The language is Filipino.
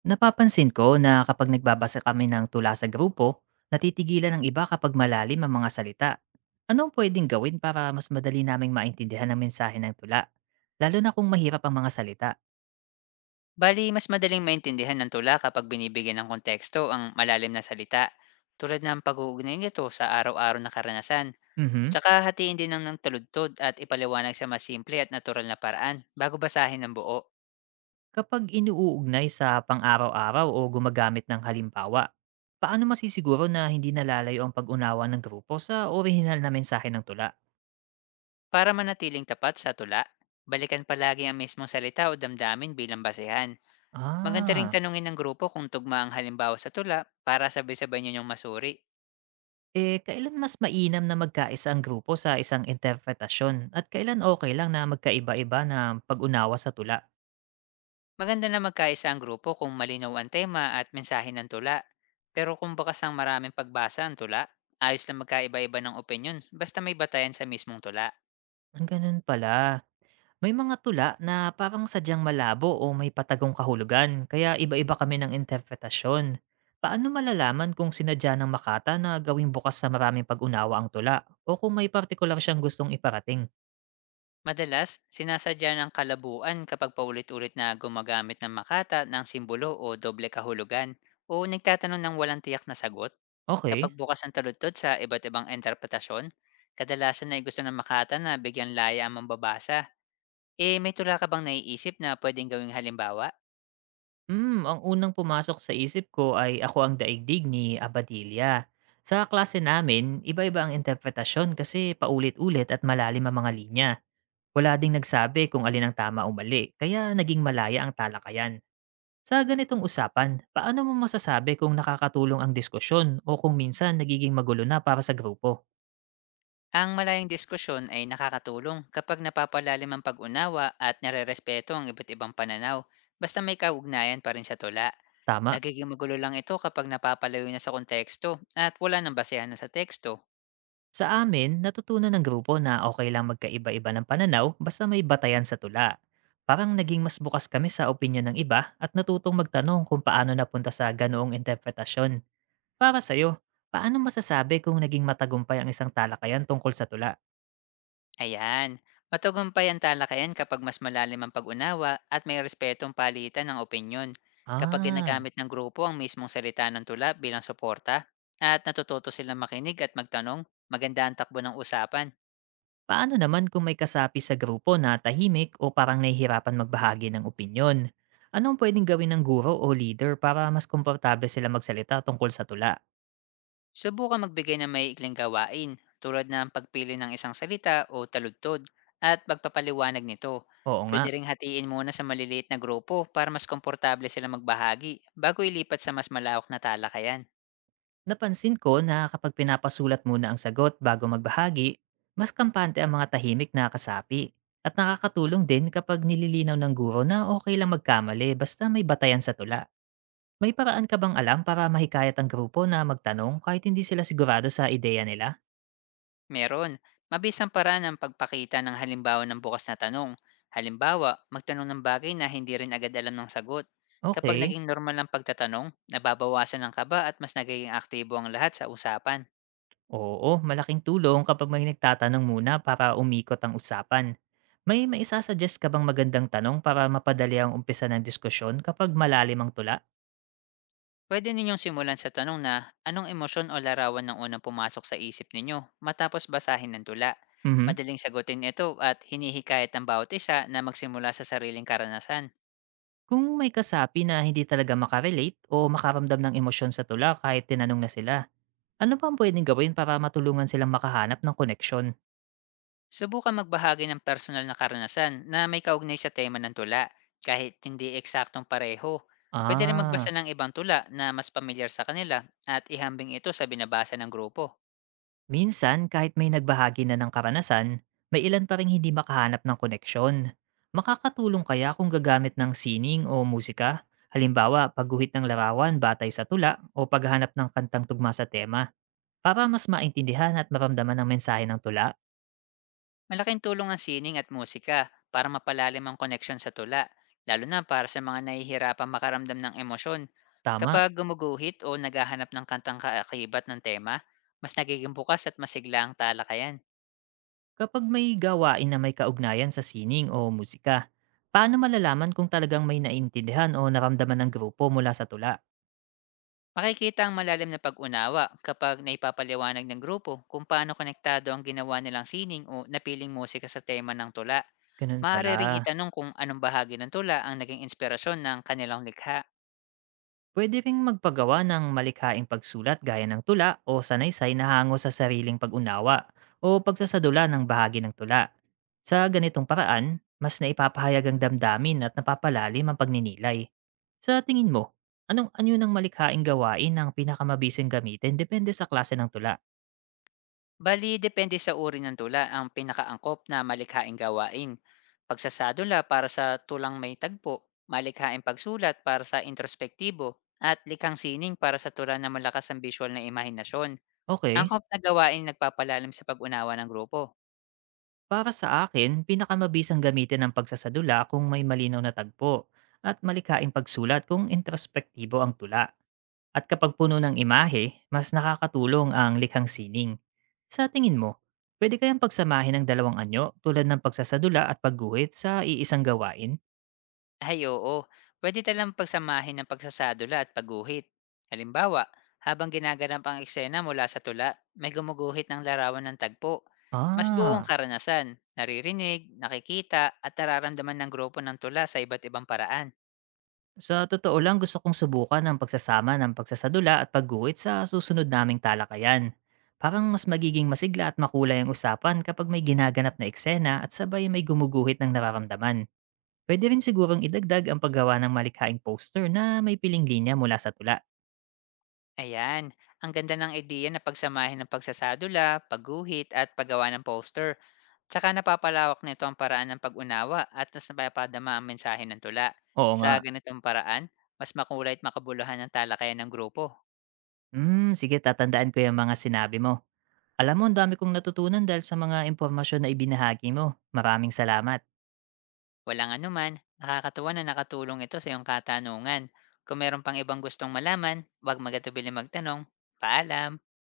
Napapansin ko na kapag nagbabasa kami ng tula sa grupo, natitigilan ng iba kapag malalim ang mga salita. Anong pwedeng gawin para mas madali naming maintindihan ang mensahe ng tula? Lalo na kung mahirap ang mga salita. Bali, mas madaling maintindihan ng tula kapag binibigyan ng konteksto ang malalim na salita, tulad ng pag-uugnay nito sa araw-araw na karanasan. Mhm. Tsaka hatiin din ng taludtod at ipaliwanag sa mas masimple at natural na paraan bago basahin ng buo Kapag inuugnay sa pang-araw-araw o gumagamit ng halimbawa, paano masisiguro na hindi nalalayo ang pag-unawa ng grupo sa orihinal na mensahe ng tula? para manatiling tapat sa tula. Balikan palagi ang mismong salita o damdamin bilang basehan. Maganda ring Ah. tanungin ng grupo kung tugma ang halimbawa sa tula para sabay-sabay ninyong masuri. Eh, kailan mas mainam na magkaisa ang grupo sa isang interpretasyon? At kailan okay lang na magkaiba-iba na pag-unawa sa tula? Maganda na magkaisa ang grupo kung malinaw ang tema at mensahe ng tula. Pero kung bakas ang maraming pagbasa ang tula, ayos na magkaiba-iba ng opinyon basta may batayan sa mismong tula. Ang ganun pala. May mga tula na parang sadyang malabo o may patagong kahulugan, kaya iba-iba kami ng interpretasyon. Paano malalaman kung sinadya ng Makata na gawing bukas sa maraming pag-unawa ang tula? O kung may partikular siyang gustong iparating? Madalas, sinasadya ng kalabuan kapag paulit-ulit na gumagamit ng makata ng simbolo o doble kahulugan o nagtatanong ng walang tiyak na sagot. Kapag Okay. bukas ang taludtod sa iba't ibang interpretasyon, kadalasan na gusto ng makata na bigyan laya ang mambabasa. Eh, may tula ka bang naiisip na pwedeng gawing halimbawa? Hmm, ang unang pumasok sa isip ko ay Ako Ang Daigdig ni Abadilla. Sa klase namin, iba-iba ang interpretasyon kasi paulit-ulit at malalim ang mga linya. Wala ding nagsabi kung alin ang tama o mali, kaya naging malaya ang talakayan. Sa ganitong usapan, paano mo masasabi kung nakakatulong ang diskusyon o kung minsan nagiging magulo na para sa grupo? Ang malayang diskusyon ay nakakatulong kapag napapalalim ang pag-unawa at nare-respeto ang iba't ibang pananaw, basta may kaugnayan pa rin sa tula. Tama? Nagiging magulo lang ito kapag napapalayo na sa konteksto at wala nang basehan na sa teksto. Sa amin, natutunan ng grupo na okay lang magkaiba-iba ng pananaw basta may batayan sa tula. Parang naging mas bukas kami sa opinyon ng iba at natutong magtanong kung paano napunta sa ganoong interpretasyon. Para sa'yo, paano masasabi kung naging matagumpay ang isang talakayan tungkol sa tula? Ayan, matagumpay ang talakayan kapag mas malalim ang pag-unawa at may respetong palitan ng opinyon. Kapag Ah, ginagamit ng grupo ang mismong salita ng tula bilang suporta at natututo silang makinig at magtanong, maganda ang takbo ng usapan. paano naman kung may kasapi sa grupo na tahimik o parang nahihirapan magbahagi ng opinyon? Anong pwedeng gawin ng guro o leader para mas komportable sila magsalita tungkol sa tula? Subukang magbigay ng maiikling gawain tulad ng pagpili ng isang salita o taludtod at pagpapaliwanag nito. Oo nga. Pwede ring hatiin muna sa maliliit na grupo para mas komportable sila magbahagi bago ilipat sa mas malawak na talakayan. Napansin ko na kapag pinapasulat muna ang sagot bago magbahagi, mas kampante ang mga tahimik na kasapi. At nakakatulong din kapag nililinaw ng guro na okay lang magkamali basta may batayan sa tula. May paraan ka bang alam para mahikayat ang grupo na magtanong kahit hindi sila sigurado sa ideya nila? Meron, mabisang paraan ng pagpakita ng halimbawa ng bukas na tanong. Halimbawa, magtanong ng bagay na hindi rin agad alam ng sagot. Kapag Okay. naging normal ang pagtatanong, nababawasan ang kaba at mas nagiging aktibo ang lahat sa usapan. Oo, malaking tulong kapag may nagtatanong muna para umikot ang usapan. May maisasuggest ka bang magandang tanong para mapadali ang umpisa ng diskusyon kapag malalim ang tula? Pwede ninyong simulan sa tanong na anong emosyon o larawan ng unang pumasok sa isip ninyo matapos basahin ng tula. Mhm. Madaling sagutin ito at hinihikayat ang bawat isa na magsimula sa sariling karanasan. Kung may kasapi na hindi talaga makarelate o makaramdam ng emosyon sa tula kahit tinanong na sila, ano pa ang pwedeng gawin para matulungan silang makahanap ng koneksyon? Subukan magbahagi ng personal na karanasan na may kaugnay sa tema ng tula kahit hindi eksaktong pareho. Pwede rin magbasa Ah, ng ibang tula na mas pamilyar sa kanila at ihambing ito sa binabasa ng grupo. minsan kahit may nagbahagi na ng karanasan, may ilan pa rin hindi makahanap ng koneksyon. Makakatulong kaya kung gagamit ng sining o musika? Halimbawa, pagguhit ng larawan batay sa tula o paghanap ng kantang tugma sa tema para mas maintindihan at maramdaman ang mensahe ng tula? Malaking tulong ang sining at musika para mapalalim ang koneksyon sa tula, lalo na para sa mga nahihirapang makaramdam ng emosyon. Tama. Kapag gumuguhit o naghahanap ng kantang kaakibat ng tema, mas nagiging bukas at masigla ang talakayan. Kapag may gawain na may kaugnayan sa sining o musika, paano malalaman kung talagang may naintindihan o naramdaman ng grupo mula sa tula? Makikita ang malalim na pag-unawa kapag naipapaliwanag ng grupo kung paano konektado ang ginawa nilang sining o napiling musika sa tema ng tula. Ganun pala. Maaari ring itanong kung anong bahagi ng tula ang naging inspirasyon ng kanilang likha. Pwede ring magpagawa ng malikhaing pagsulat gaya ng tula o sanaysay na hango sa sariling pag-unawa o pagsasadula ng bahagi ng tula. Sa ganitong paraan, mas naipapahayag ang damdamin at napapalalim ang pagninilay. Sa tingin mo, anong anyo ng malikhaing gawain ang pinakamabising gamitin depende sa klase ng tula? Bali, depende sa uri ng tula ang pinakaangkop na malikhaing gawain. Pagsasadula para sa tulang may tagpo, malikhaing pagsulat para sa introspektibo, at likhang sining para sa tula na malakas ang visual na imahinasyon. Okay. Angkop na gawain nagpapalalim sa pag-unawa ng grupo. Para sa akin, pinakamabisang gamitin ang pagsasadula kung may malinaw na tagpo at malikaing pagsulat kung introspektibo ang tula. At kapag puno ng imahe, mas nakakatulong ang likhang sining. Sa tingin mo, pwede kayang pagsamahin ng dalawang anyo tulad ng pagsasadula at pagguhit sa iisang gawain? Ay oo, pwede talang pagsamahin ng pagsasadula at pagguhit. Halimbawa, habang ginaganap ang eksena mula sa tula, may gumuguhit ng larawan ng tagpo. Mas buong Ah, karanasan, naririnig, nakikita at nararamdaman ng grupo ng tula sa iba't ibang paraan. sa totoo lang, gusto kong subukan ang pagsasama ng pagsasadula at pagguhit sa susunod naming talakayan. Parang mas magiging masigla at makulay ang usapan kapag may ginaganap na eksena at sabay may gumuguhit ng nararamdaman. Pwede rin sigurong idagdag ang paggawa ng malikhaing poster na may piling linya mula sa tula. Ayan, ang ganda ng ideya na pagsamahin ng pagsasadula, pagguhit at paggawa ng poster. Tsaka napapalawak nito ang paraan ng pag-unawa at mas napapadama ang mensahe ng tula. Oo Sa nga. ganitong paraan, mas makulay at makabuluhan ang talakayan ng grupo. Hmm, sige tatandaan ko yung mga sinabi mo. Alam mo, ang dami kong natutunan dahil sa mga impormasyon na ibinahagi mo. Maraming salamat. Walang anuman, nakakatuwa na nakatulong ito sa iyong katanungan. Kung meron pang ibang gustong malaman, huwag magatubili magtanong. Paalam!